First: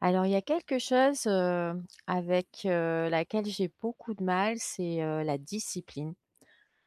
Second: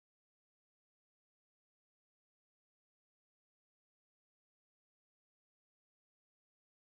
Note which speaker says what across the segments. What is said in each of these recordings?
Speaker 1: Alors, il y a quelque chose, avec, laquelle j'ai beaucoup de mal, c'est, la discipline.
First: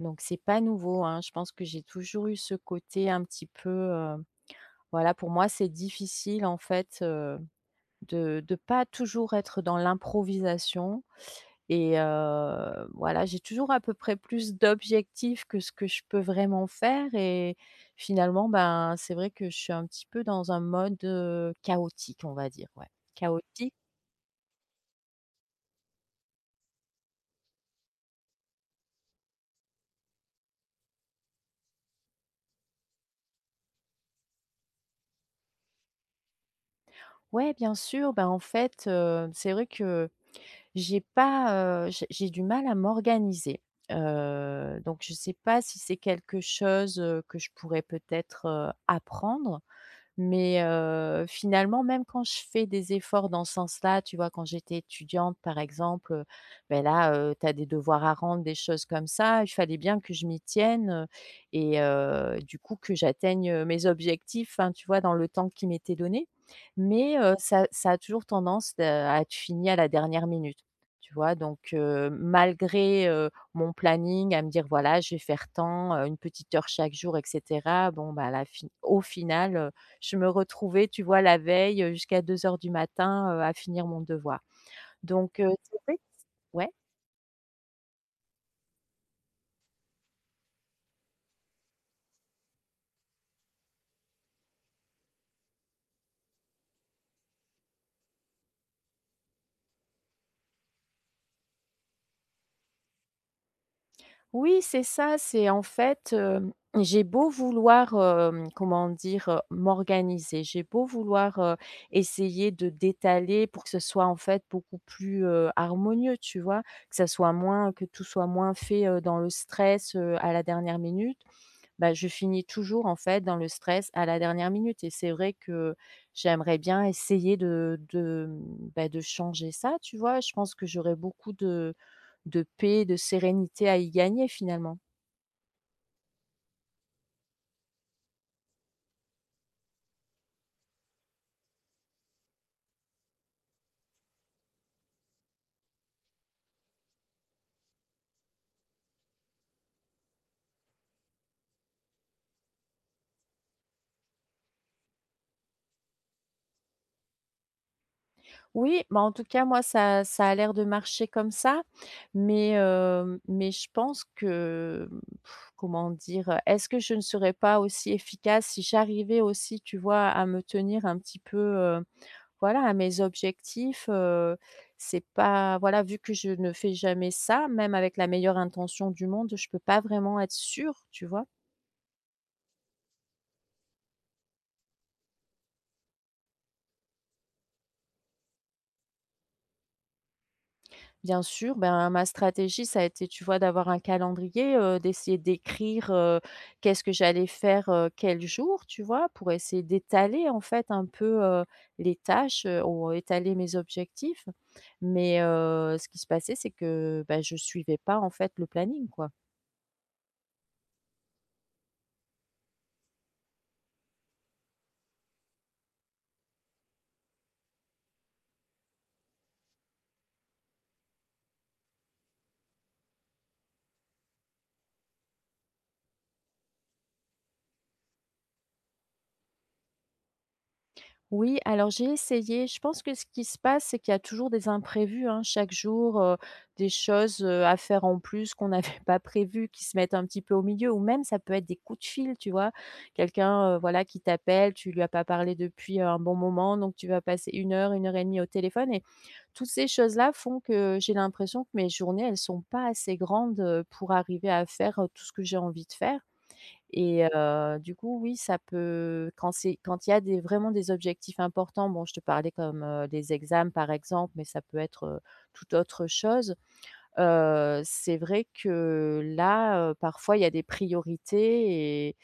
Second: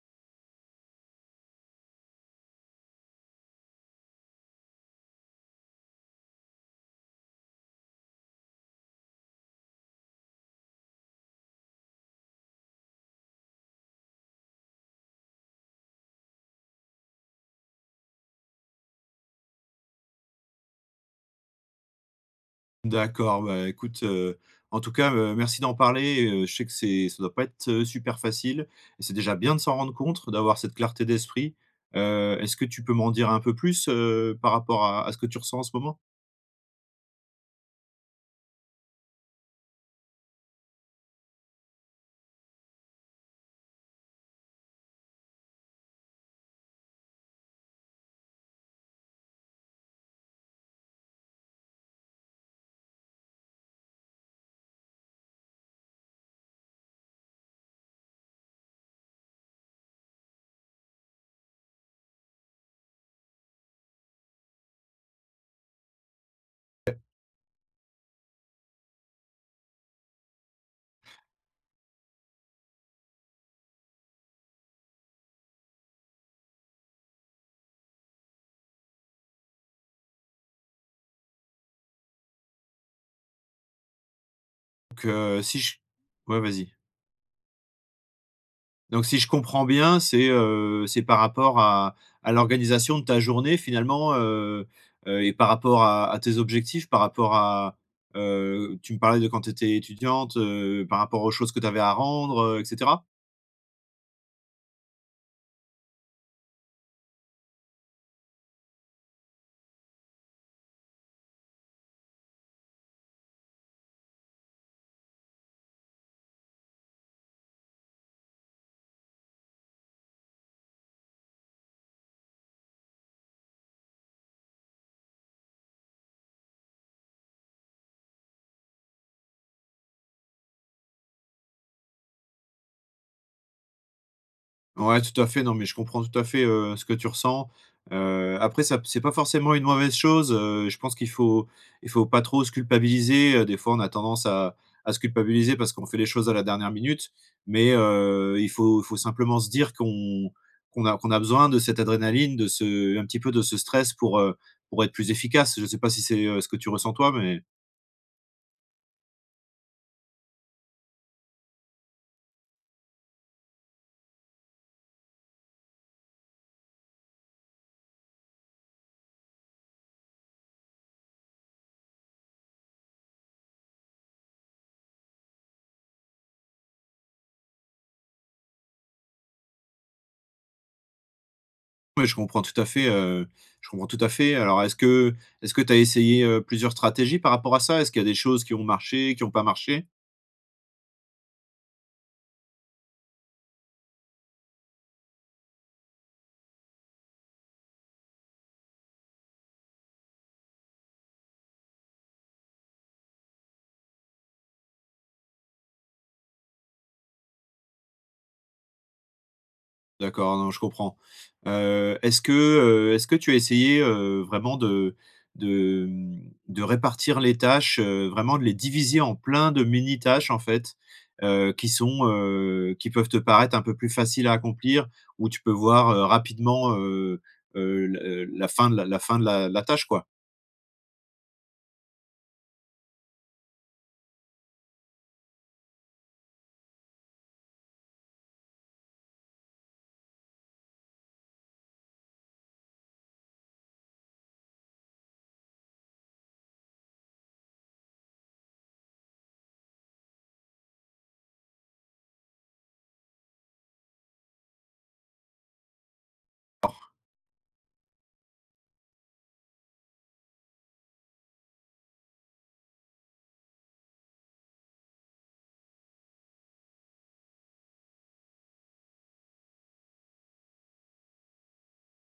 Speaker 1: Donc c'est pas nouveau, hein. Je pense que j'ai toujours eu ce côté un petit peu, voilà, pour moi, c'est difficile, en fait, de pas toujours être dans l'improvisation et voilà, j'ai toujours à peu près plus d'objectifs que ce que je peux vraiment faire et finalement, ben, c'est vrai que je suis un petit peu dans un mode, chaotique, on va dire, ouais.
Speaker 2: D'accord, bah,
Speaker 1: Chaotique.
Speaker 2: écoute, en tout cas, merci d'en parler, je sais que c'est ça doit pas être, super facile et c'est déjà bien de s'en rendre compte, d'avoir cette clarté d'esprit. Est-ce que tu peux m'en dire un peu plus, par rapport à ce que tu ressens en ce moment?
Speaker 1: Ouais, bien sûr. Bah, en fait, c'est vrai que j'ai pas, j'ai du mal à m'organiser. Donc je sais pas si c'est quelque chose, que je pourrais peut-être, apprendre. Mais finalement, même quand je fais des efforts dans ce sens-là, tu vois? Quand j'étais étudiante, par exemple, beh, là, tu as des devoirs à rendre, des choses comme ça. Il fallait bien que je m'y tienne, et du coup, que j'atteigne, mes objectifs, hein, tu vois? Dans le temps qui m'était donné. Mais ça a toujours tendance de à être fini à la dernière minute, tu vois? Donc malgré, mon planning à me dire: «Voilà, je vais faire tant, 1 petite heure chaque jour» et cetera. Bon, bah, à la fin au final, je me retrouvais, tu vois, la veille, jusqu'à 2 heures du matin, à finir mon devoir.
Speaker 2: Donc,
Speaker 1: Donc
Speaker 2: si je
Speaker 1: c'est vrai
Speaker 2: ouais,
Speaker 1: ouais.
Speaker 2: vas-y. Donc si je comprends bien, c'est par rapport à l'organisation de ta journée finalement, et par rapport à tes objectifs, par rapport à, tu me parlais de quand tu étais étudiante, par rapport aux choses que tu avais à rendre, et cetera?
Speaker 1: Oui, c'est ça, c'est en fait, j'ai beau vouloir, comment dire? M'organiser, j'ai beau vouloir, essayer de d'étaler pour que ce soit, en fait, beaucoup plus, harmonieux, tu vois? Que tout soit moins fait, dans le stress, à la dernière minute. Bah, je finis toujours, en fait, dans le stress à la dernière minute et c'est vrai que j'aimerais bien essayer de, bah, de changer ça, tu vois? Je pense que j'aurais beaucoup de paix, de sérénité à y gagner, finalement.
Speaker 2: Ouais, tout à fait. Non, mais je comprends tout à fait, ce que tu ressens. Après ça c'est pas forcément une mauvaise chose, je pense qu'il faut il faut pas trop se culpabiliser, des fois, on a tendance à se culpabiliser parce qu'on fait les choses à la dernière minute, mais il faut simplement se dire qu'on a besoin de cette adrénaline, de ce un petit peu de ce stress pour être plus efficace. Je sais pas si c'est, ce que tu ressens toi, mais
Speaker 1: Oui, bah, en tout cas, moi, ça a l'air de marcher comme ça, mais, mais je pense que, comment dire? Est-ce que je ne serais pas aussi efficace si j'arrivais aussi, tu vois, à me tenir un petit peu, voilà, à mes objectifs, c'est pas voilà, vu que je ne fais jamais ça, même avec la meilleure intention du monde, je peux pas vraiment être sûre, tu vois?
Speaker 2: ouais, je comprends tout à fait, je comprends tout à fait. Alors est-ce que tu as essayé, plusieurs stratégies par rapport à ça? Est-ce qu'il y a des choses qui ont marché, qui ont pas marché?
Speaker 1: Bien sûr, ben, ma stratégie, ça a été, tu vois, d'avoir un calendrier, d'essayer d'écrire, qu'est-ce que j'allais faire, quel jour, tu vois? Pour essayer d'étaler, en fait, un peu, les tâches, ou étaler mes objectifs. Mais ce qui se passait, c'est que, ben je suivais pas, en fait, le planning, quoi.
Speaker 2: D'accord, non, je comprends. Est-ce que, est-ce que tu as essayé, vraiment de de répartir les tâches, vraiment de les diviser en plein de mini tâches en fait, qui sont, qui peuvent te paraître un peu plus faciles à accomplir, où tu peux voir, rapidement, le la fin de la la fin de la la tâche quoi?
Speaker 1: Oui, alors j'ai essayé. Je pense que ce qui se passe, c'est qu'il y a toujours des imprévus, hein, chaque jour, des choses, à faire en plus qu'on n'avait pas prévues, qui se mettent un petit peu au milieu ou même ça peut être des coups de fil, tu vois? Quelqu'un, voilà, qui t'appelle, tu lui as pas parlé depuis un bon moment, donc tu vas passer une heure et demie au téléphone et toutes ces choses-là font que j'ai l'impression que mes journées, elles sont pas assez grandes, pour arriver à faire, tout ce que j'ai envie de faire. Et du coup, oui, ça peut quand il y a des vraiment des objectifs importants, bon, je te parlais comme, des examens, par exemple, mais ça peut être, toute autre chose. C'est vrai que là, parfois, il y a des priorités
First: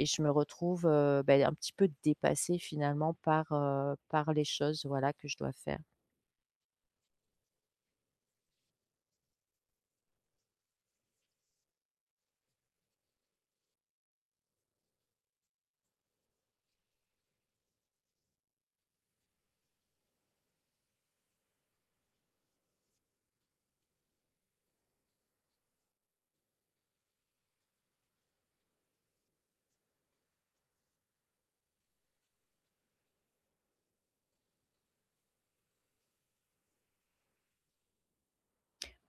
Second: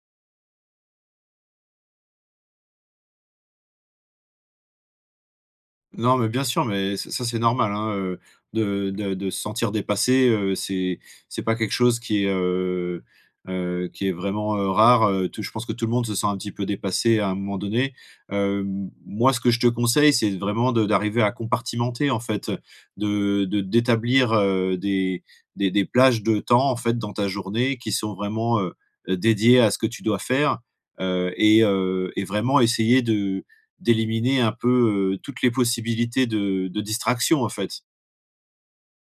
Speaker 1: et je me retrouve, beh, un petit peu dépassée finalement par, par les choses, voilà, que je dois faire.
Speaker 2: Non, mais bien sûr, mais ça, c'est normal, hein, de de se sentir dépassé, c'est pas quelque chose qui est vraiment, rare, tout je pense que tout le monde se sent un petit peu dépassé à un moment donné. Moi, ce que je te conseille, c'est vraiment de d'arriver à compartimenter, en fait, de d'établir, des des plages de temps, en fait, dans ta journée qui sont vraiment, dédiées à ce que tu dois faire, et vraiment essayer de d'éliminer un peu, toutes les possibilités de distraction, en fait.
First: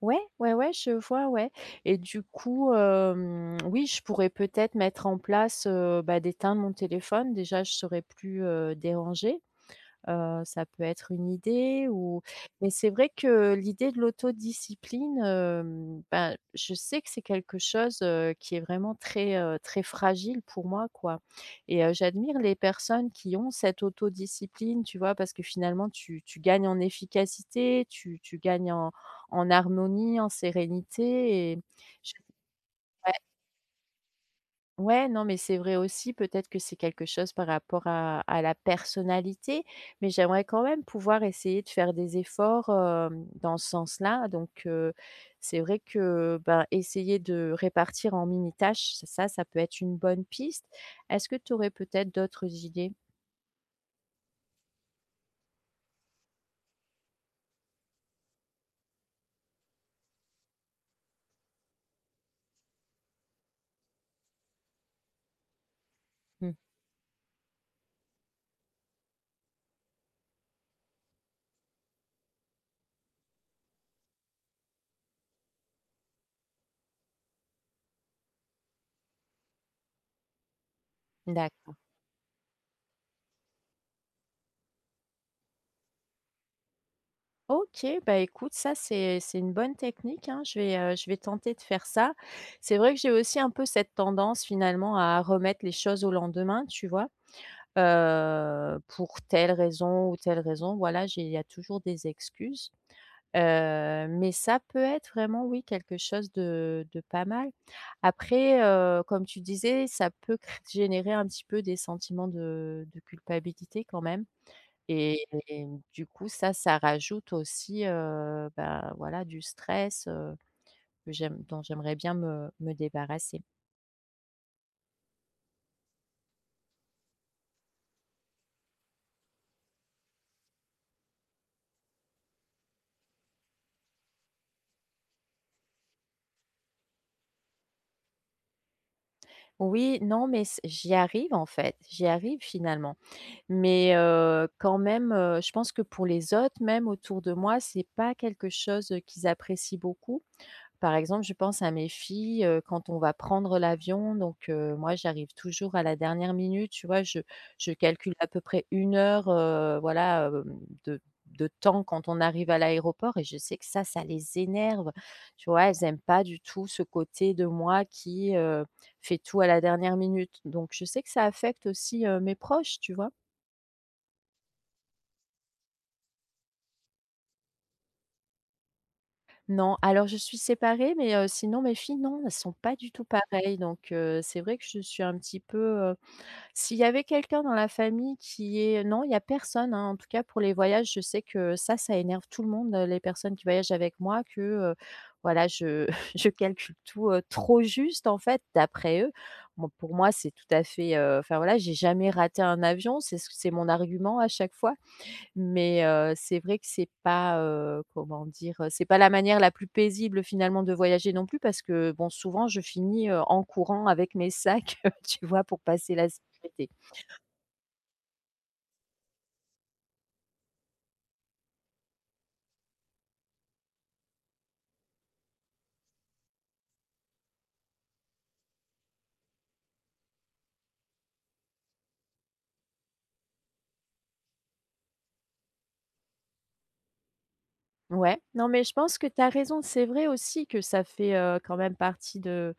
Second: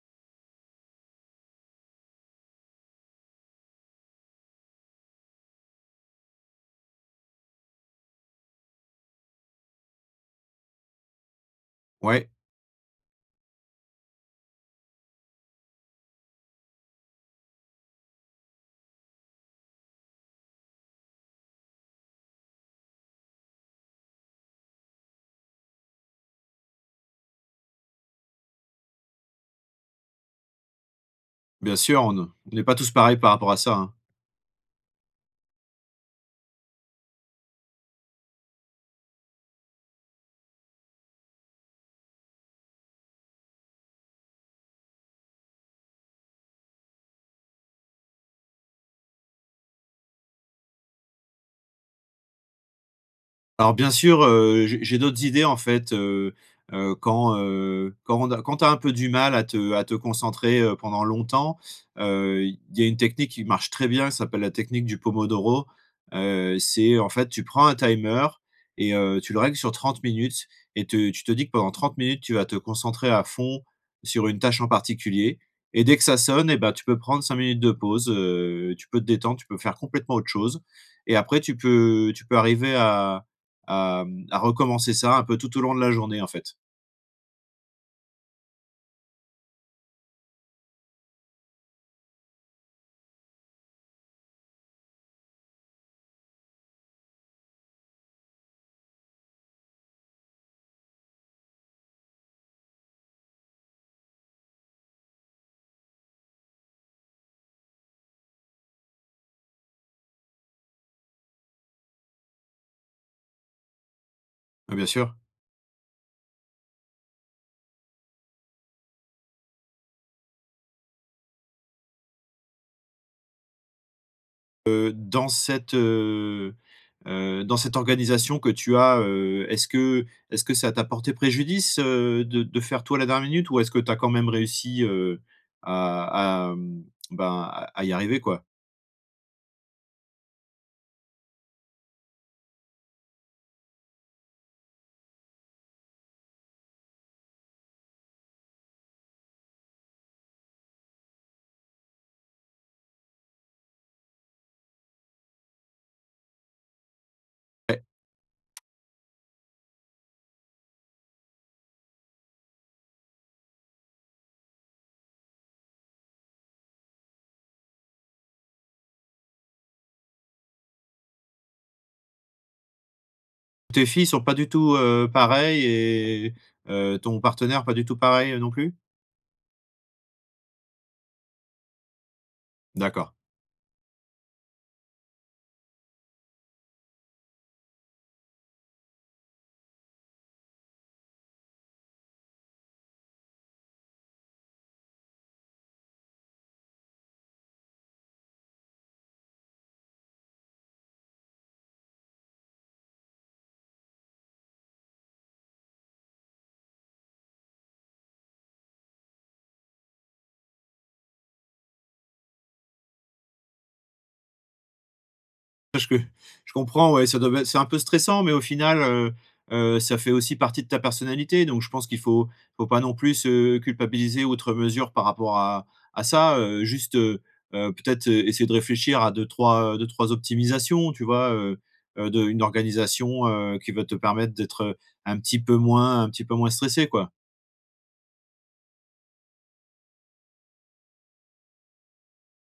Speaker 1: Ouais, ouais, ouais, je vois, ouais, et du coup, oui, je pourrais peut-être mettre en place, bah, d'éteindre mon téléphone. Déjà, je serais plus, dérangée. Ça peut être une idée ou
Speaker 2: Ouais,
Speaker 1: mais c'est vrai que l'idée de l'autodiscipline, ben, je sais que c'est quelque chose, qui est vraiment très, très fragile pour moi, quoi, et j'admire les personnes qui ont cette autodiscipline, tu vois? Parce que finalement tu gagnes en efficacité, tu gagnes en en harmonie, en sérénité et
Speaker 2: bien sûr, on n'est pas tous pareils par rapport à ça, hein.
Speaker 1: ouais, non, mais c'est vrai aussi, peut-être que c'est quelque chose par rapport à la personnalité, mais j'aimerais quand même pouvoir essayer de faire des efforts, dans ce sens-là. Donc, c'est vrai que, ben, essayer de répartir en mini tâches, ça peut être une bonne piste. Est-ce que tu aurais peut-être d'autres idées?
Speaker 2: Alors bien sûr, j'ai d'autres idées en fait, quand, quand on quand tu as un peu du mal à te concentrer, pendant longtemps, il y a une technique qui marche très bien, ça s'appelle la technique du pomodoro.
Speaker 1: Mmh.
Speaker 2: C'est en fait, tu prends un timer et tu le règles sur 30 minutes et te tu te dis que pendant 30 minutes, tu vas te concentrer à fond sur une tâche en particulier et dès que ça sonne et ben tu peux prendre 5 minutes de pause, tu peux te détendre, tu peux faire complètement autre chose et après tu
Speaker 1: D'accord.
Speaker 2: peux tu peux arriver à à recommencer ça un peu tout au long de la journée, en fait.
Speaker 1: OK, bah, écoute, ça, c'est une bonne technique, hein. Je vais tenter de faire ça. C'est vrai que j'ai aussi un peu cette tendance, finalement, à remettre les choses au lendemain, tu vois? Pour telle raison ou telle raison, voilà, j'ai il y a toujours des excuses, mais ça peut être vraiment, oui, quelque chose de pas mal. Après, comme tu disais, ça peut cr générer un petit peu des sentiments de culpabilité quand même,
Speaker 2: Bah, bien sûr.
Speaker 1: et du coup, ça rajoute aussi, bah, voilà, du stress, que j'aime dont j'aimerais bien me débarrasser.
Speaker 2: Dans cette, dans cette organisation que tu as, est-ce que ça t'a porté préjudice, de faire toi la dernière minute ou est-ce que tu as quand même réussi, à ben, à y arriver, quoi?
Speaker 1: Oui, non, mais c j'y arrive en fait, j'y arrive finalement. Mais quand même, je pense que pour les autres, même autour de moi, c'est pas quelque chose, qu'ils apprécient beaucoup. Par exemple, je pense à mes filles, quand on va prendre l'avion, donc moi, j'arrive toujours à la dernière minute, tu vois? Je
Speaker 2: Eh,
Speaker 1: calcule à peu près une heure, voilà, de temps quand on arrive à l'aéroport et je sais que ça les énerve. Tu vois? Elles aiment pas du tout ce côté de moi qui, fait tout à la dernière minute. Donc je sais que ça affecte aussi, mes proches, tu vois?
Speaker 2: tes filles sont pas du tout, pareilles et ton partenaire pas du tout pareil non plus?
Speaker 1: Non, alors je suis séparée, mais sinon mes filles, non, elles sont pas du tout
Speaker 2: D'accord.
Speaker 1: pareilles. Donc c'est vrai que je suis un petit peu, heu s'il y avait quelqu'un dans la famille qui est non, il y a personne, hein. En tout cas pour les voyages, je sais que ça énerve tout le monde, les personnes qui voyagent avec moi que, voilà, je je calcule tout, trop juste en fait d'après eux. Bon, pour moi, c'est tout à fait, enfin voilà, j'ai jamais raté un avion, c'est mon argument à chaque fois. Mais c'est vrai que c'est pas, comment dire? C'est pas la manière la plus paisible finalement de voyager non plus parce que, bon, souvent je finis, en courant avec mes sacs, tu vois, pour passer la
Speaker 2: Je
Speaker 1: sécurité.
Speaker 2: comprends, ouais, ça doit être c'est un peu stressant, mais au final, ça fait aussi partie de ta personnalité. Donc je pense qu'il faut faut pas non plus se culpabiliser outre mesure par rapport à ça, juste, peut-être, essayer de réfléchir à deux trois optimisations, tu vois? De une organisation, qui va te permettre d'être, un petit peu moins stressé, quoi.
Speaker 1: Ouais, non mais je pense que tu as raison. C'est vrai aussi que ça fait, quand même partie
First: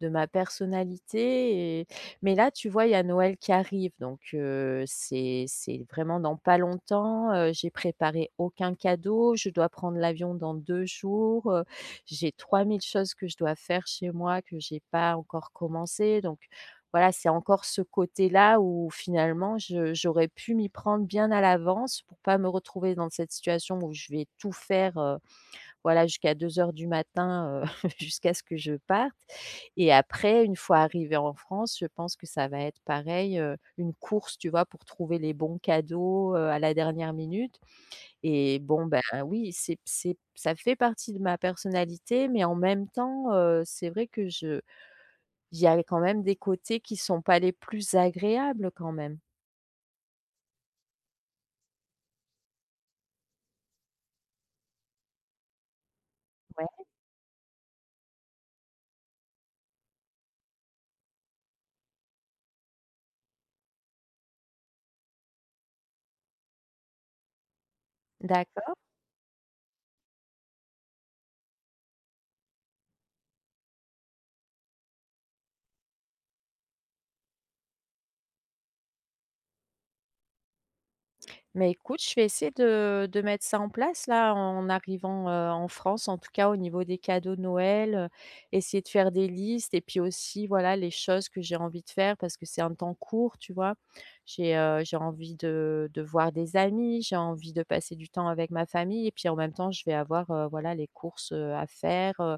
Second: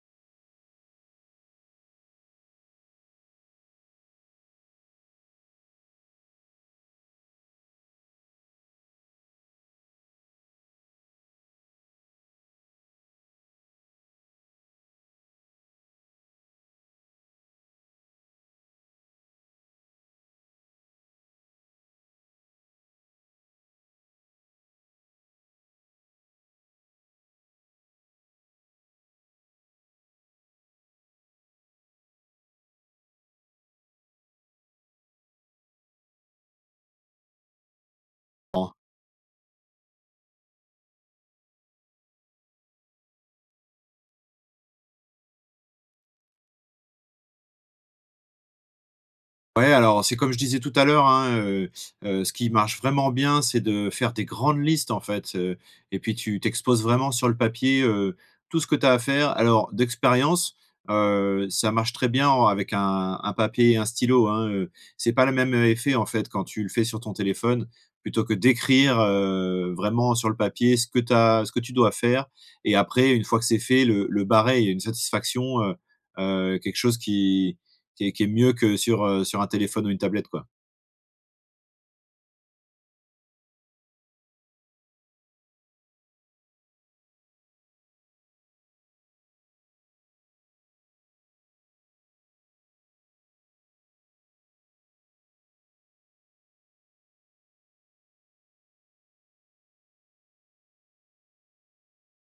Speaker 1: de ma personnalité et mais là, tu vois, il y a Noël qui arrive donc c'est vraiment dans pas longtemps, j'ai préparé aucun cadeau, je dois prendre l'avion dans 2 jours, j'ai 3 000 choses que je dois faire chez moi que j'ai pas encore commencé donc voilà, c'est encore ce côté-là où finalement je j'aurais pu m'y prendre bien à l'avance pour pas me retrouver dans cette situation où je vais tout faire, voilà, jusqu'à 2 heures du matin, jusqu'à ce que je parte et après une fois arrivée en France, je pense que ça va être pareil, une course, tu vois? Pour trouver les bons cadeaux, à la dernière minute et bon, ben, oui, c'est ça fait partie de ma personnalité, mais en même temps, c'est vrai que je il y a quand même des côtés qui sont pas les plus agréables quand même.
Speaker 2: Ouais, alors c'est comme je disais tout à l'heure, hein, ce qui marche vraiment bien, c'est de faire des grandes listes, en fait, et puis tu
Speaker 1: Ouais,
Speaker 2: t'exposes vraiment sur le papier, tout ce que tu as à faire. Alors d'expérience, ça marche très bien en avec un papier et un stylo, hein, c'est pas le même, effet, en fait, quand tu le fais sur ton téléphone, plutôt que
Speaker 1: d'accord.
Speaker 2: d'écrire, vraiment sur le papier ce que t'as, ce que tu dois faire et après une fois que c'est fait, le barrer. Il y a une satisfaction, quelque chose qui qui est mieux que sur, sur un téléphone ou une tablette, quoi.
Speaker 1: Mais écoute, je vais essayer de mettre ça en place là, en arrivant, en France, en tout cas au niveau des cadeaux de Noël, essayer de faire des listes et puis aussi, voilà, les choses que j'ai envie de faire parce que c'est un temps court, tu vois? J'ai envie de voir des amis, j'ai envie de passer du temps avec ma famille et puis en même temps je vais avoir, voilà, les courses, à faire,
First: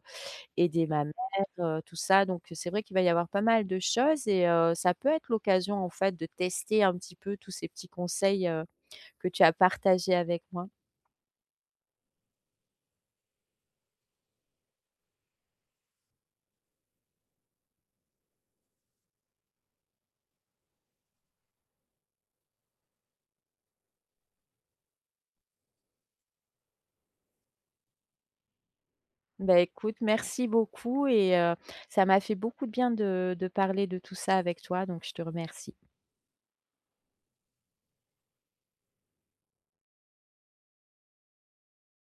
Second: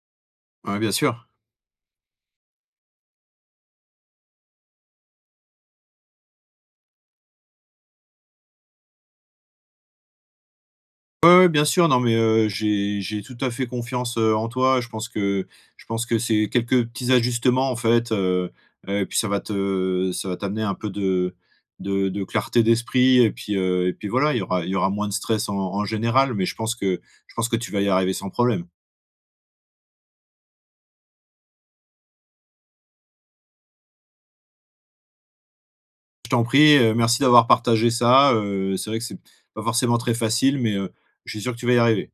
Speaker 2: Ouais,
Speaker 1: aider
Speaker 2: bien
Speaker 1: ma mère,
Speaker 2: sûr.
Speaker 1: tout ça donc c'est vrai qu'il va y avoir pas mal de choses et ça peut être l'occasion en fait de tester un petit peu tous ces petits conseils, que tu as partagé avec moi.
Speaker 2: Ouais, ouais, bien sûr, non, mais, j'ai tout à fait confiance, en toi. Je pense que c'est quelques petits ajustements, en fait, et puis ça va t'amener un peu de de clarté d'esprit et puis voilà, il y aura moins de stress en en général, mais je pense que tu vas y arriver sans problème.
Speaker 1: Bah, écoute, merci beaucoup et ça m'a fait beaucoup de bien de parler de tout ça avec toi, donc je te remercie.
Speaker 2: Je t'en prie, merci d'avoir partagé ça, c'est vrai que c'est pas forcément très facile mais, je suis sûr que tu vas y arriver.